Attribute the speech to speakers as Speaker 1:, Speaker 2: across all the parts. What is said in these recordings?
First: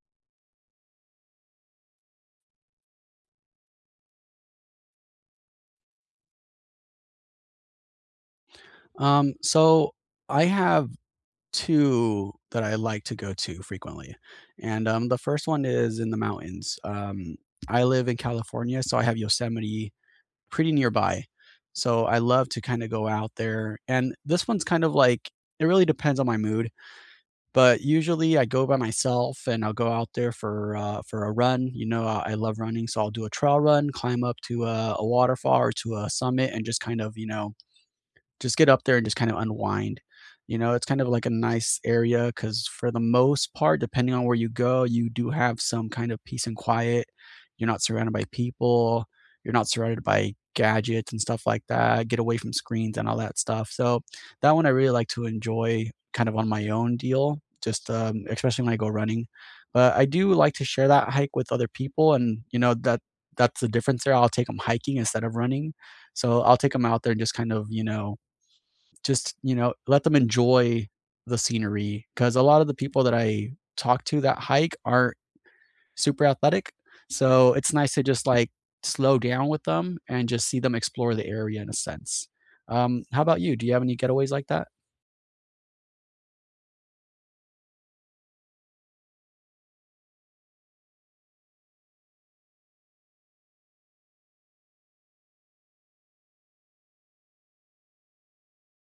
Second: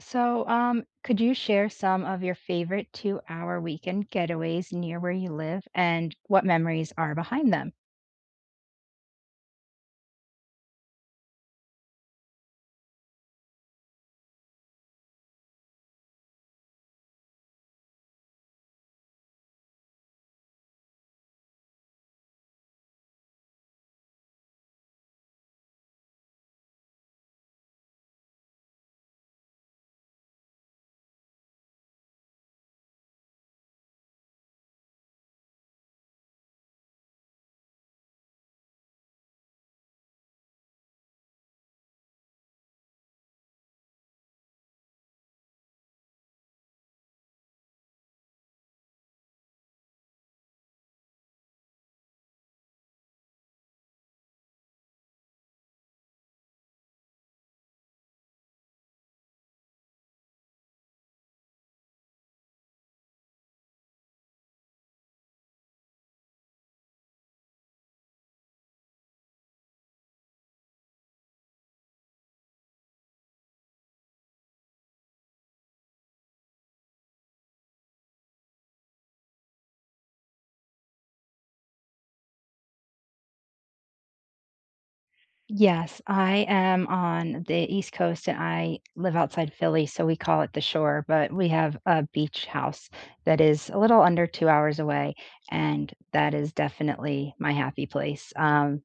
Speaker 1: So, could you share some of your favorite 2-hour weekend getaways near where you live and what memories are behind them?
Speaker 2: So I have 2 that I like to go to frequently, and, the first one is in the mountains. I live in California, so I have Yosemite pretty nearby, so I love to kinda go out there, and this one's kind of like it really depends on my mood, but usually I go by myself and I'll go out there for a run, you know, I love running, so I'll do a trail run, climb up to a waterfall or to a summit and just kind of, just get up there and just kind of unwind. You know, it's kind of like a nice area because for the most part, depending on where you go, you do have some kind of peace and quiet. You're not surrounded by people. You're not surrounded by gadgets and stuff like that. Get away from screens and all that stuff. So that one I really like to enjoy kind of on my own deal, just especially when I go running. But I do like to share that hike with other people, and you know that that's the difference there. I'll take them hiking instead of running, so I'll take them out there and just kind of just, let them enjoy the scenery because a lot of the people that I talk to that hike aren't super athletic, so it's nice to just, like, slow down with them and just see them explore the area in a sense. How about you? Do you have any getaways like that?
Speaker 1: Yes, I am on the East Coast and I live outside Philly, so we call it the shore, but we have a beach house that is a little under 2 hours away, and that is definitely my happy place.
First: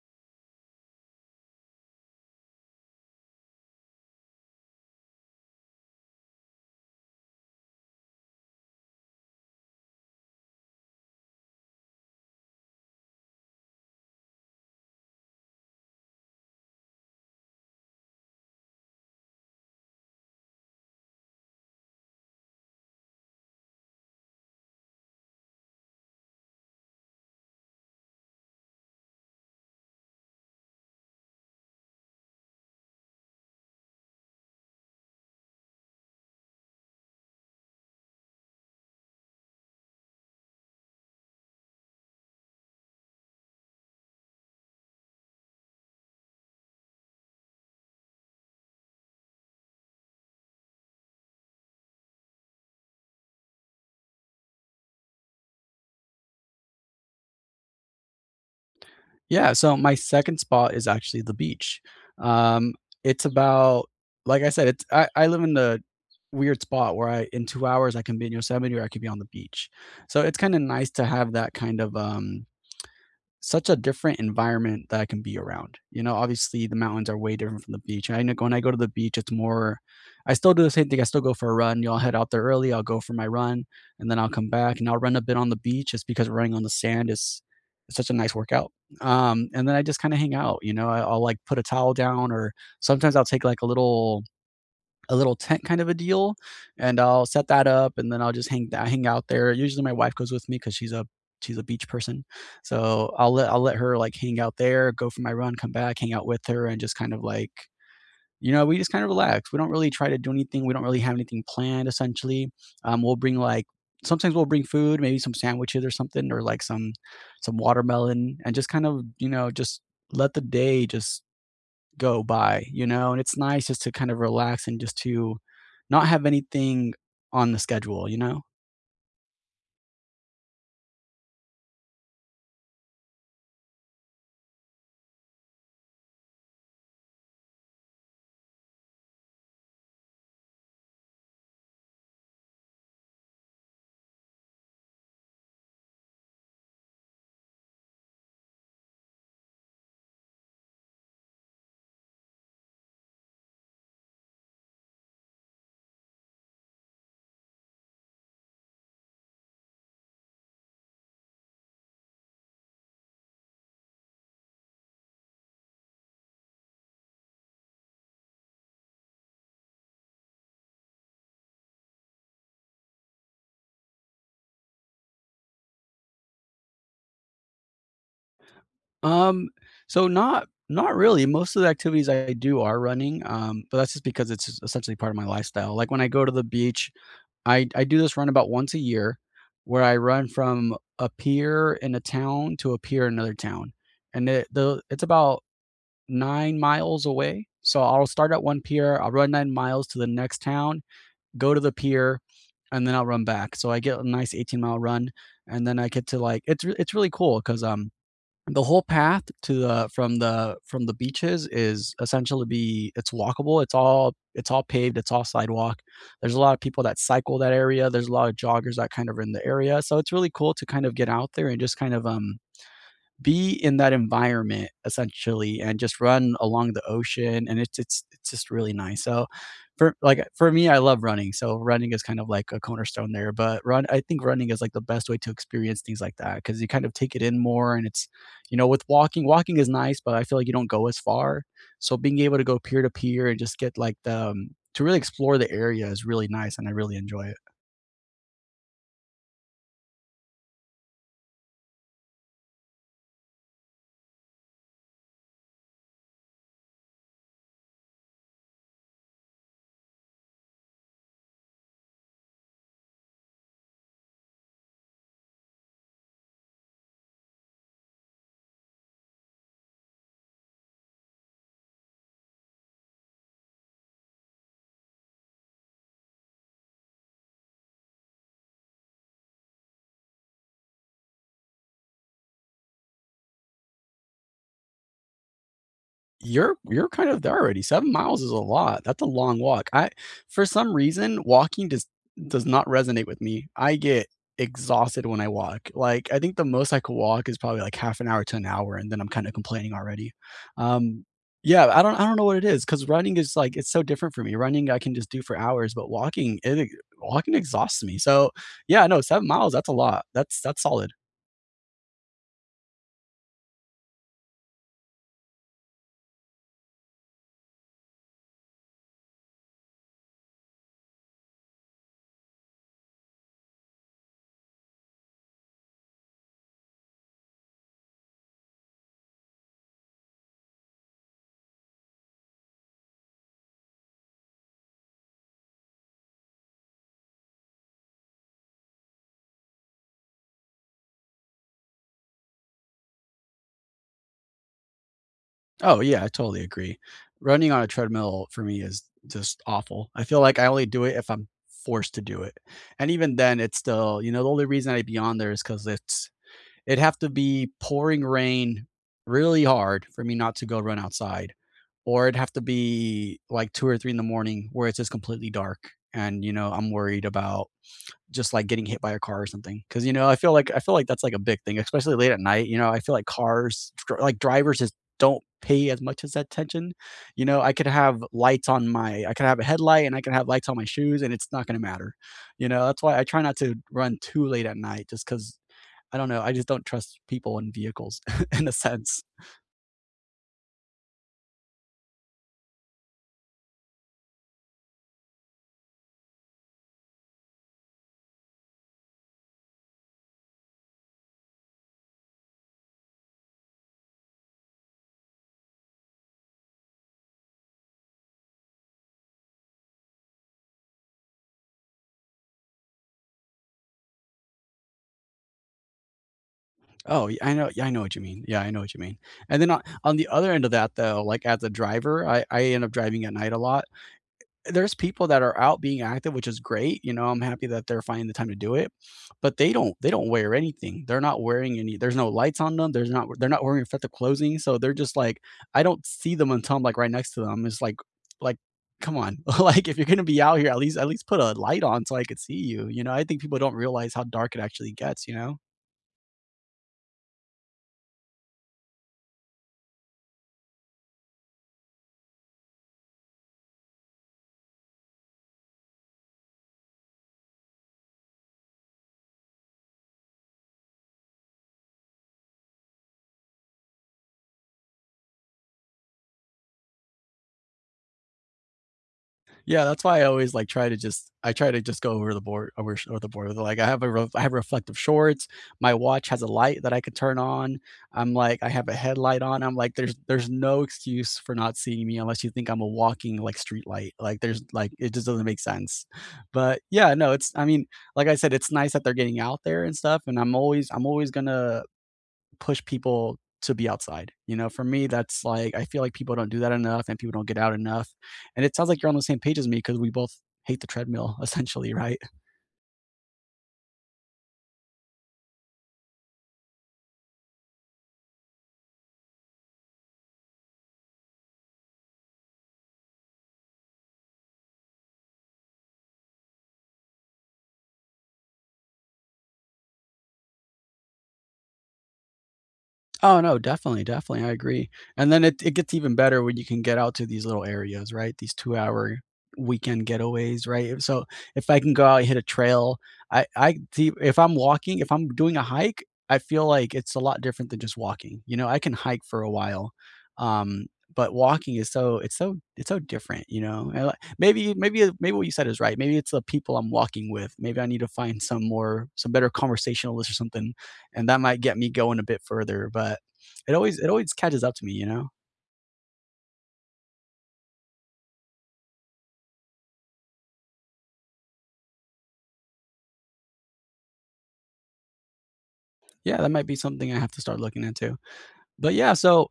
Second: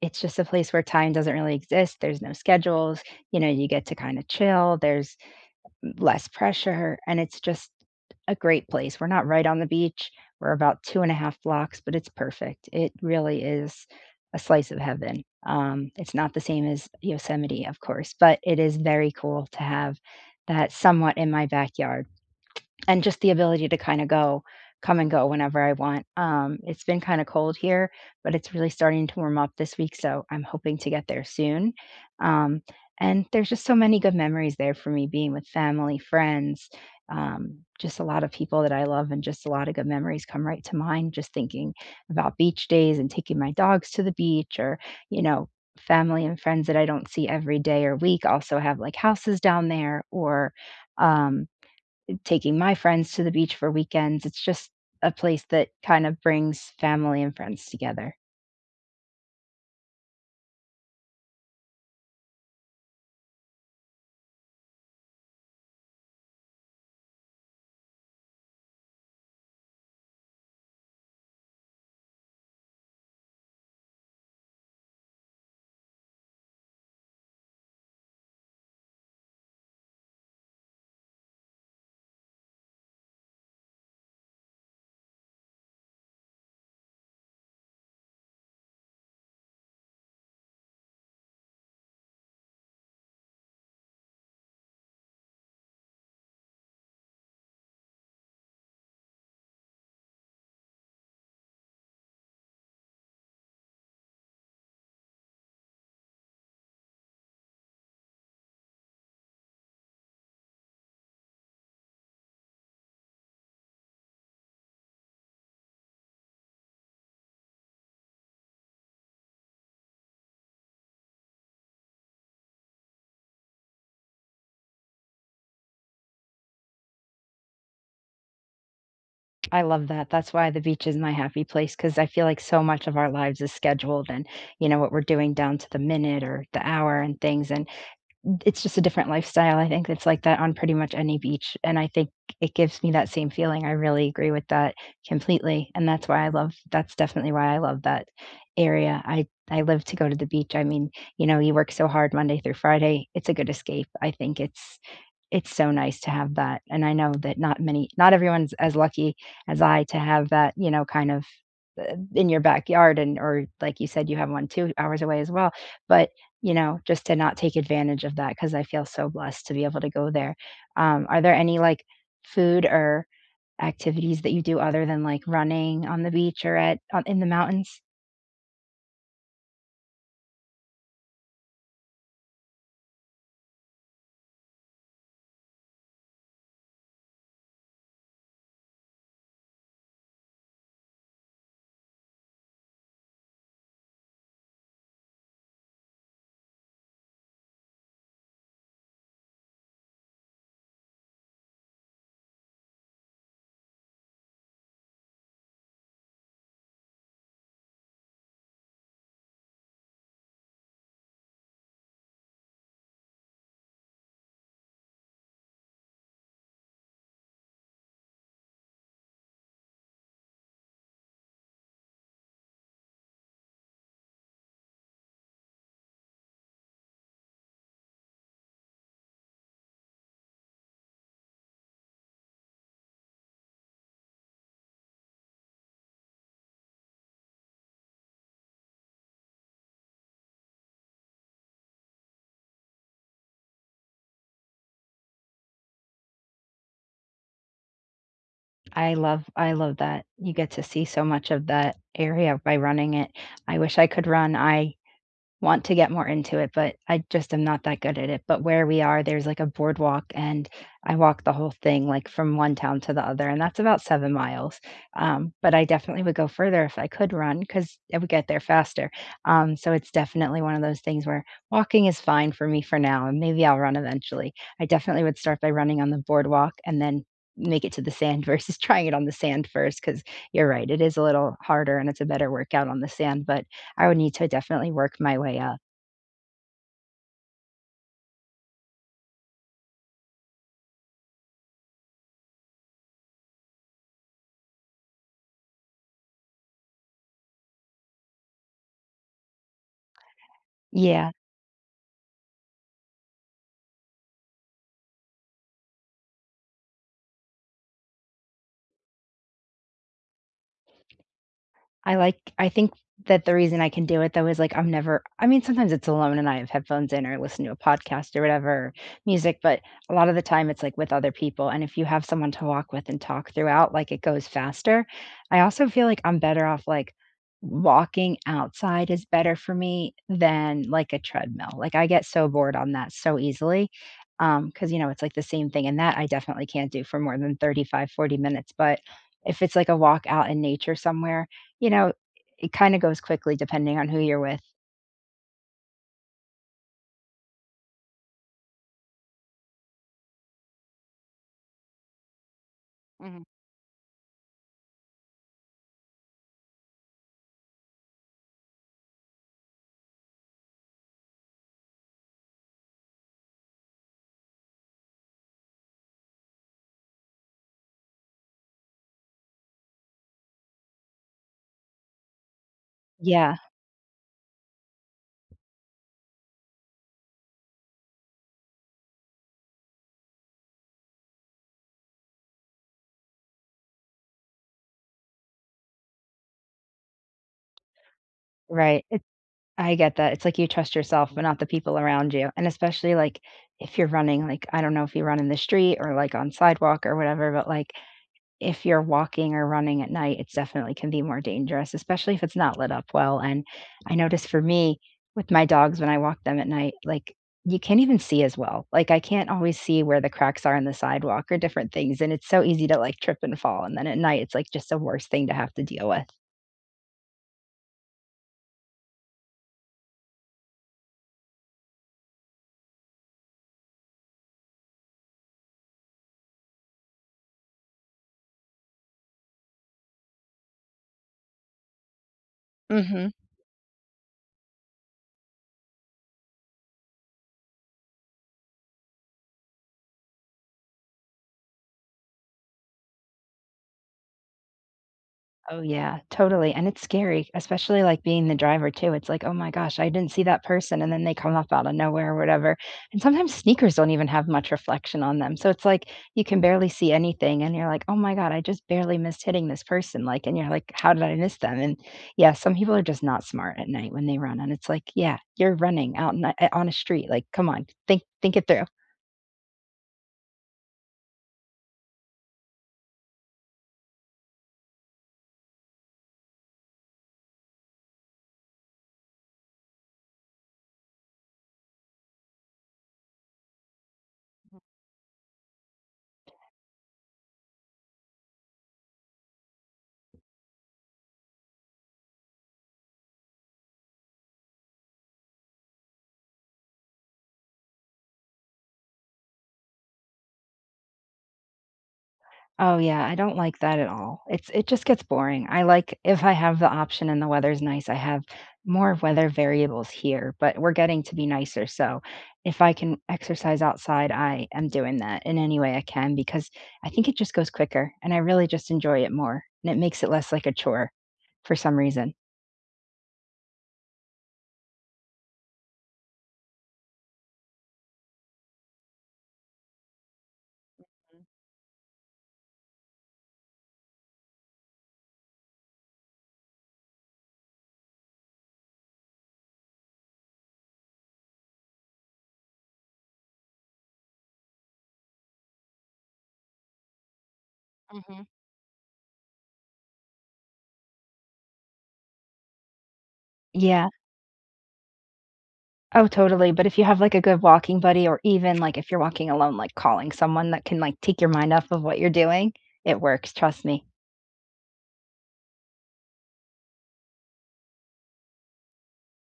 Speaker 1: It's just a place where time doesn't really exist. There's no schedules. You know, you get to kind of chill. There's less pressure, and it's just a great place. We're not right on the beach. We're about 2 and a half blocks, but it's perfect. It really is a slice of heaven. It's not the same as Yosemite, of course, but it is very cool to have that somewhat in my backyard and just the ability to kind of go come and go whenever I want. It's been kind of cold here, but it's really starting to warm up this week, so I'm hoping to get there soon. Um, and there's just so many good memories there for me being with family, friends, just a lot of people that I love, and just a lot of good memories come right to mind just thinking about beach days and taking my dogs to the beach or, you know, family and friends that I don't see every day or week also have like houses down there or um taking my friends to the beach for weekends. It's just a place that kind of brings family and friends together.
Speaker 2: Yeah, so my second spot is actually the beach. Um, it's about like I said, it's I live in the weird spot where I in 2 hours, I can be in Yosemite or I could be on the beach. So it's kinda nice to have that kind of, such a different environment that I can be around. You know, obviously the mountains are way different from the beach. I know when I go to the beach, it's more I still do the same thing. I still go for a run. You know, I'll head out there early, I'll go for my run, and then I'll come back and I'll run a bit on the beach just because running on the sand is it's such a nice workout. And then I just kind of hang out, you know, I'll like put a towel down or sometimes I'll take like a little tent kind of a deal, and I'll set that up, and then I'll just hang I hang out there. Usually, my wife goes with me because she's a beach person, so I'll let her like hang out there, go for my run, come back, hang out with her, and just kind of like you know we just kind of relax. We don't really try to do anything. We don't really have anything planned. Essentially, we'll bring like sometimes we'll bring food, maybe some sandwiches or something, or like some watermelon, and just kind of you know just let the day just go by, you know? And it's nice just to kind of relax and just to not have anything on the schedule, you know?
Speaker 1: I love that. That's why the beach is my happy place because I feel like so much of our lives is scheduled and, you know, what we're doing down to the minute or the hour and things. And it's just a different lifestyle. I think it's like that on pretty much any beach, and I think it gives me that same feeling. I really agree with that completely, and that's definitely why I love that area. I live to go to the beach, I mean, you know, you work so hard Monday through Friday, it's a good escape. I think it's so nice to have that, and I know that not everyone's as lucky as I to have that, you know, kind of in your backyard, and or like you said you have one 2 hours away as well, but, you know, just to not take advantage of that, because I feel so blessed to be able to go there. Are there any, like, food or activities that you do other than, like, running on the beach or at on in the mountains?
Speaker 2: Um, so not really. Most of the activities I do are running, but that's just because it's just essentially part of my lifestyle. Like when I go to the beach, I do this run about once a year where I run from a pier in a town to a pier in another town. And it's about 9 miles away. So I'll start at one pier, I'll run 9 miles to the next town, go to the pier, and then I'll run back. So I get a nice 18-mile run, and then I get to like it's really cool because the whole path to the from the beaches is essentially be it's walkable. It's all paved. It's all sidewalk. There's a lot of people that cycle that area. There's a lot of joggers that kind of are in the area. So it's really cool to kind of get out there and just kind of be in that environment essentially and just run along the ocean and it's just really nice. So for me, I love running. So running is kind of like a cornerstone there, but run I think running is like the best way to experience things like that because you kind of take it in more and it's you know with walking, walking is nice, but I feel like you don't go as far. So being able to go peer to peer and just get like the to really explore the area is really nice and I really enjoy it.
Speaker 1: I love that. You get to see so much of that area by running it. I wish I could run. I want to get more into it, but I just am not that good at it. But where we are, there's like a boardwalk, and I walk the whole thing, like from one town to the other, and that's about 7 miles. But I definitely would go further if I could run because I would get there faster. So it's definitely one of those things where walking is fine for me for now, and maybe I'll run eventually. I definitely would start by running on the boardwalk and then make it to the sand versus trying it on the sand first, because you're right, it is a little harder and it's a better workout on the sand, but I would need to definitely work my way up.
Speaker 2: You're kind of there already. 7 miles is a lot. That's a long walk. I for some reason, walking does not resonate with me. I get exhausted when I walk. Like, I think the most I could walk is probably, like, half an hour to an hour, and then I'm kinda complaining already. Um,
Speaker 1: Yeah,
Speaker 2: yeah, I don't know what it is because running is, like it's so different for me. Running, I can just do for hours, but walking, it e walking exhausts me. So, yeah, no, 7 miles, that's a lot. That's solid.
Speaker 1: I think that the reason I can do it though is like I'm never I mean, sometimes it's alone and I have headphones in or listen to a podcast or whatever, music, but a lot of the time it's like with other people, and if you have someone to walk with and talk throughout, like, it goes faster. I also feel like I'm better off, like, walking outside is better for me than, like, a treadmill. Like, I get so bored on that so easily, because you know, it's like the same thing, and that I definitely can't do for more than 35, 40 minutes, but if it's like a walk out in nature somewhere, you know, it kinda goes quickly depending on who you're with.
Speaker 2: Oh, yeah, I totally agree. Running on a treadmill for me is just awful. I feel like I only do it if I'm forced to do it. And even
Speaker 1: Mhm.
Speaker 2: then, it's still, you know, the only reason I'd be on there is because it's, it'd have to be pouring rain really hard for me not to go run outside. Or it'd have to be like two or three in the morning where it's just completely dark. And, you know, I'm worried about just like getting hit by a car or something, because I feel like that's like a big thing, especially late at night, you know, I feel like
Speaker 1: Yeah,
Speaker 2: cars dr like drivers just don't pay as much as attention, you know, I could have a headlight and I could have lights on my shoes and it's not gonna matter, you know, that's why I try not to run too late at night just because I don't know, I just don't trust people and vehicles in a
Speaker 1: right.
Speaker 2: sense.
Speaker 1: It I get that. It's like you trust yourself, but not the people around you, and especially, like, if you're running, like, I don't know if you run in the street or, like, on sidewalk or whatever, but, like, if you're walking or running at night, it's definitely can be more dangerous, especially if it's not lit up well, and I notice for me, with my dogs, when I walk them at night, like, you can't even see as well, like, I can't always see where the cracks are in the sidewalk or different things, and it's so easy to, like, trip and fall, and then at night, it's, like, just the worst thing to have to deal with.
Speaker 2: Oh, yeah, I know what you mean. Yeah, I know what you mean. And then on the other end of that though, like as a driver, I end up driving at night a lot. There's people that are out being active, which is great, you know, I'm happy that they're finding the time to do it, but they don't wear anything. They're not wearing any There's no lights on them, there's not
Speaker 1: Mhm.
Speaker 2: they're not wearing effective clothing, so they're just like I don't see them until I'm, like, right next to them. It's like, "Come on." Like, if you're gonna be out here, at least put a light on so I could see you, you know? I think people don't realize how dark it actually gets, you know?
Speaker 1: Oh, yeah, totally, and it's scary, especially, like, being the driver too, it's like, "Oh my gosh, I didn't see that person," and then they come up out of nowhere or whatever, and sometimes sneakers don't even have much reflection on them, so it's like, you can barely see anything, and you're like, "Oh my god, I just barely missed hitting this person," like, and you're like, "How did I miss them?" And, yeah, some people are just not smart at night when they run, and it's like, yeah, you're running out in on a street, like, come on, think it through.
Speaker 2: Yeah, that's why I always like try to just I try to just go over the board over over the board with it. Like I have a I have reflective shorts. My watch has a light that I could turn on. I have a headlight on. I'm like there's no excuse for not seeing me unless you think I'm a walking like street light. Like there's like it just doesn't make sense. But yeah, no, it's I mean like I said, it's nice that they're getting out there and stuff. And I'm always gonna push people to be outside. You know, for me, that's like I feel like people don't do that enough and people don't get out enough. And it sounds like you're on the same page as me because we both hate the treadmill essentially, right?
Speaker 1: Oh, yeah, I don't like that at all. It just gets boring. I like if I have the option and the weather's nice. I have more weather variables here, but we're getting to be nicer, so if I can exercise outside, I am doing that in any way I can because I think it just goes quicker and I really just enjoy it more, and it makes it less like a chore for some reason.
Speaker 2: Oh, no, definitely, definitely, I agree, and then it gets even better when you can get out to these little areas, right? These two-hour weekend getaways, right? If- So, if I can go out and hit a trail, I see if I'm walking if I'm doing a hike, I feel like it's a lot different than just walking, you know, I can hike for a while, um, but walking is it's so different, you know? And, like, maybe what you said is right, maybe it's the people I'm walking with, maybe I need to find
Speaker 1: Mhm.
Speaker 2: some better conversationalists or something, and that might get me going a bit further. But it always
Speaker 1: Yeah.
Speaker 2: it always catches up to me, you know?
Speaker 1: Oh, totally, but if you have, like, a good walking buddy or even, like, if you're walking alone, like, calling someone that can, like, take your mind off of what you're doing, it works, trust me.
Speaker 2: Yeah, that might be something I have to start looking into. But yeah, so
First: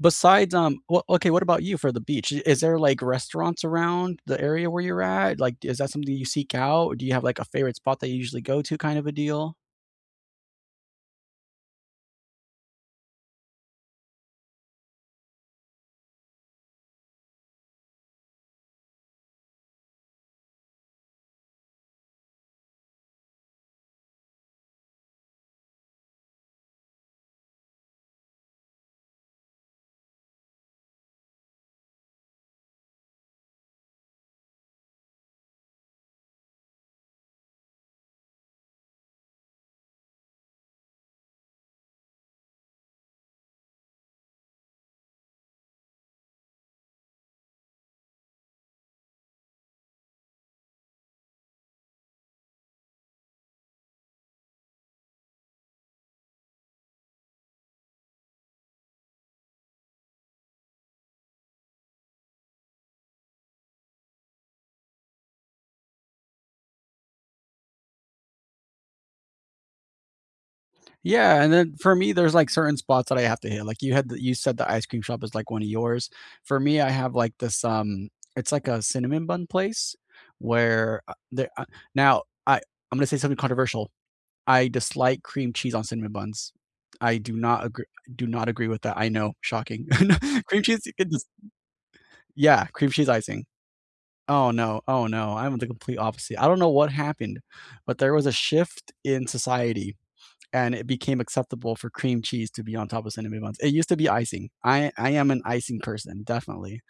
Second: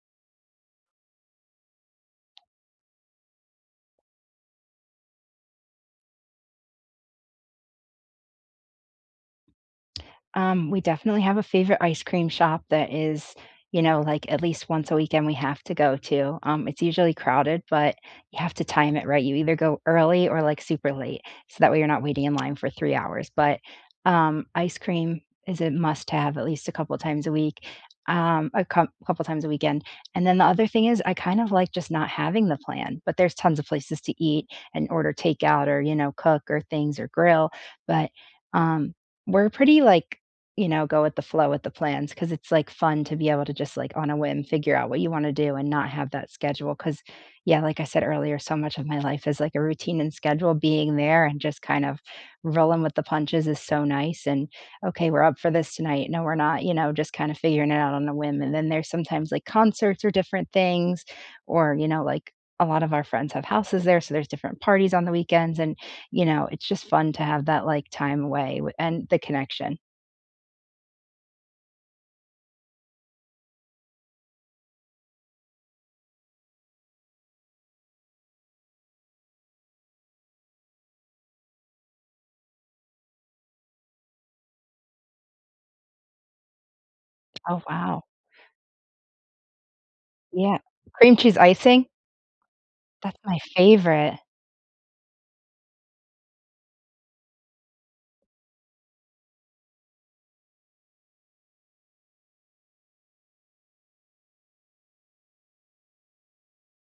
Speaker 2: what about you for the beach? Is there like restaurants around the area where you're at? Like is that something you seek out? Or do you have like a favorite spot that you usually go to, kind of a deal?
Speaker 1: We definitely have a favorite ice cream shop that is, you know, like at least once a weekend we have to go to. It's usually crowded, but you have to time it right. You either go early or like super late, so that way you're not waiting in line for 3 hours. But ice cream is a must have at least a couple times a week, a couple times a weekend. And then the other thing is, I kind of like just not having the plan, but there's tons of places to eat and order takeout or, you know, cook or things or grill. But um, we're pretty like, you know, go with the flow with the plans, because it's, like, fun to be able to just, like, on a whim, figure out what you wanna do and not have that schedule. Because, yeah, like I said earlier, so much of my life is, like, a routine and schedule, being there and just kind of rolling with the punches is so nice, and, "Okay, we're up for this tonight. No, we're not," you know, just kinda figuring it out on a whim, and then there's sometimes, like, concerts or different things or, you know, like, a lot of our friends have houses there, so there's different parties on the weekends, and, you know, it's just fun to have that, like, time away w and the connection.
Speaker 2: Yeah, and then for me, there's, like, certain spots that I have to hit, like, you had the you said the ice cream shop is, like, one of yours. For me, I have, like, this. It's like a cinnamon bun place where, there now, I'm gonna say something controversial. I dislike cream cheese on cinnamon buns. I do
Speaker 1: Oh,
Speaker 2: not agree,
Speaker 1: wow.
Speaker 2: do not agree with that, I know, shocking.
Speaker 1: Yeah.
Speaker 2: Cream cheese, you can
Speaker 1: Cream
Speaker 2: just
Speaker 1: cheese icing?
Speaker 2: yeah, cream cheese
Speaker 1: That's my
Speaker 2: icing.
Speaker 1: favorite.
Speaker 2: Oh, no, oh, no, I'm the complete opposite. I don't know what happened, but there was a shift in society and it became acceptable for cream cheese to be on top of cinnamon buns. It used to be icing. I am an icing person, definitely.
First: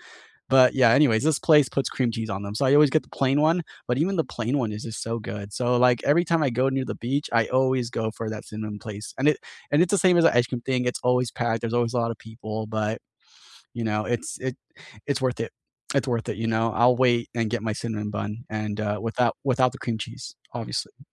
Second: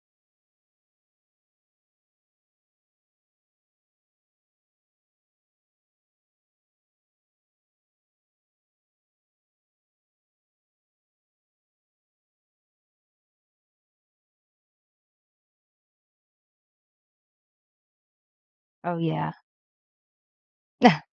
Speaker 2: But yeah, anyways, this place puts cream cheese on them. So I always get the plain one, but even the plain one is just so good. So like every time I go near the beach, I always go for that cinnamon place. And it's the same as the ice cream thing. It's always packed. There's always a lot of people, but you know, it's worth it. It's worth it, you know. I'll wait and get my cinnamon bun, and
Speaker 1: Oh, yeah.
Speaker 2: without without the cream cheese, obviously.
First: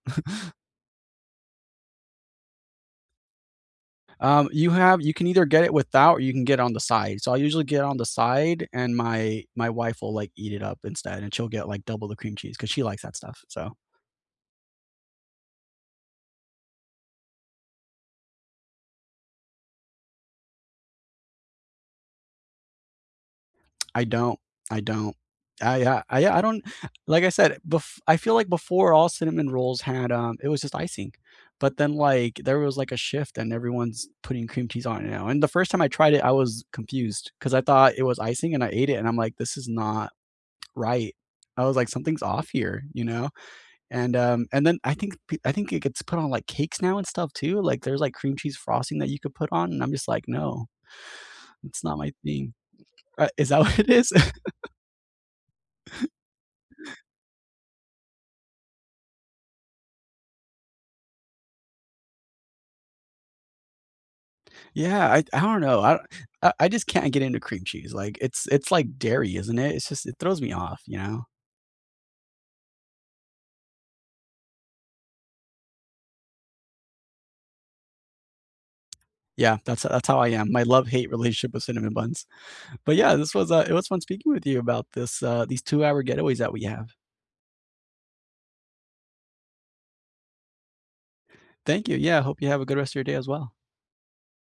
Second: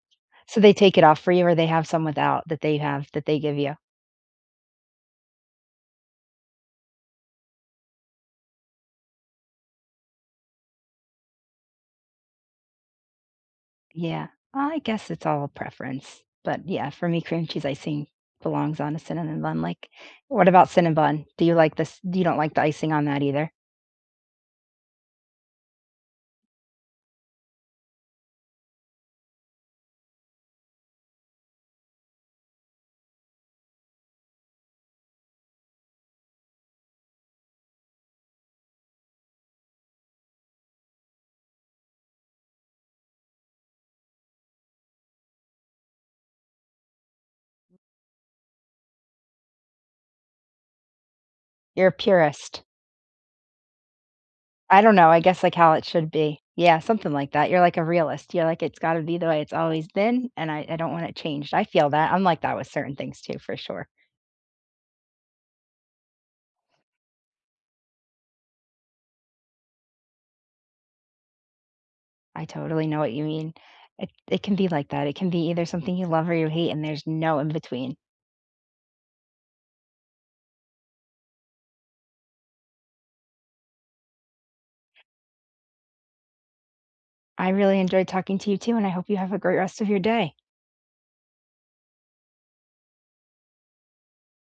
Speaker 1: So they take it off for you or they have some without that they give you?
Speaker 2: You have you can either get it without or you can get it on the side. So I usually get it on the side and my wife will, like, eat it up instead, and she'll get, like, double the cream cheese because she likes that stuff. So
Speaker 1: Yeah. I guess it's all preference, but, yeah, for me, cream cheese icing belongs on a cinnamon bun, like, what about cinnamon bun? Do you like this You don't like the icing on that either?
Speaker 2: I don't I don't. I yeah, I don't, like I said, bef I feel like before all cinnamon rolls had, it was just icing, but then, like, there was, like, a shift and everyone's putting cream cheese on it now, and the first time I tried it, I was confused because I thought it was icing and I ate it and I'm like, "This is not right." I was like, "Something's off here," you know? And then I think it gets put on, like, cakes now and stuff too, like, there's, like, cream cheese frosting that you could put on, and I'm just like, "No, it's
Speaker 1: You're a
Speaker 2: not my thing."
Speaker 1: purist.
Speaker 2: Is that what it is?
Speaker 1: I don't know, I guess, like, how it should be. Yeah, something like that. You're like a realist. You're like, "It's gotta be the way it's always been, and I don't want it changed." I feel that. I'm like that with certain things too, for sure.
Speaker 2: Yeah, I don't know, I I just can't get into cream cheese, like, it's like dairy, isn't it? It's just it throws me off, you know?
Speaker 1: I totally know what you mean. It can be like that. It can be either something you love or you hate, and there's no in between.
Speaker 2: Yeah, that's how I am, my love-hate relationship with cinnamon buns. But yeah, this was, it was fun speaking with you about this, these two-hour getaways that we have.
Speaker 1: I really enjoyed talking to you too, and I hope you have a great rest of your day.
Speaker 2: Thank you, yeah, hope you have a good rest of your day as well.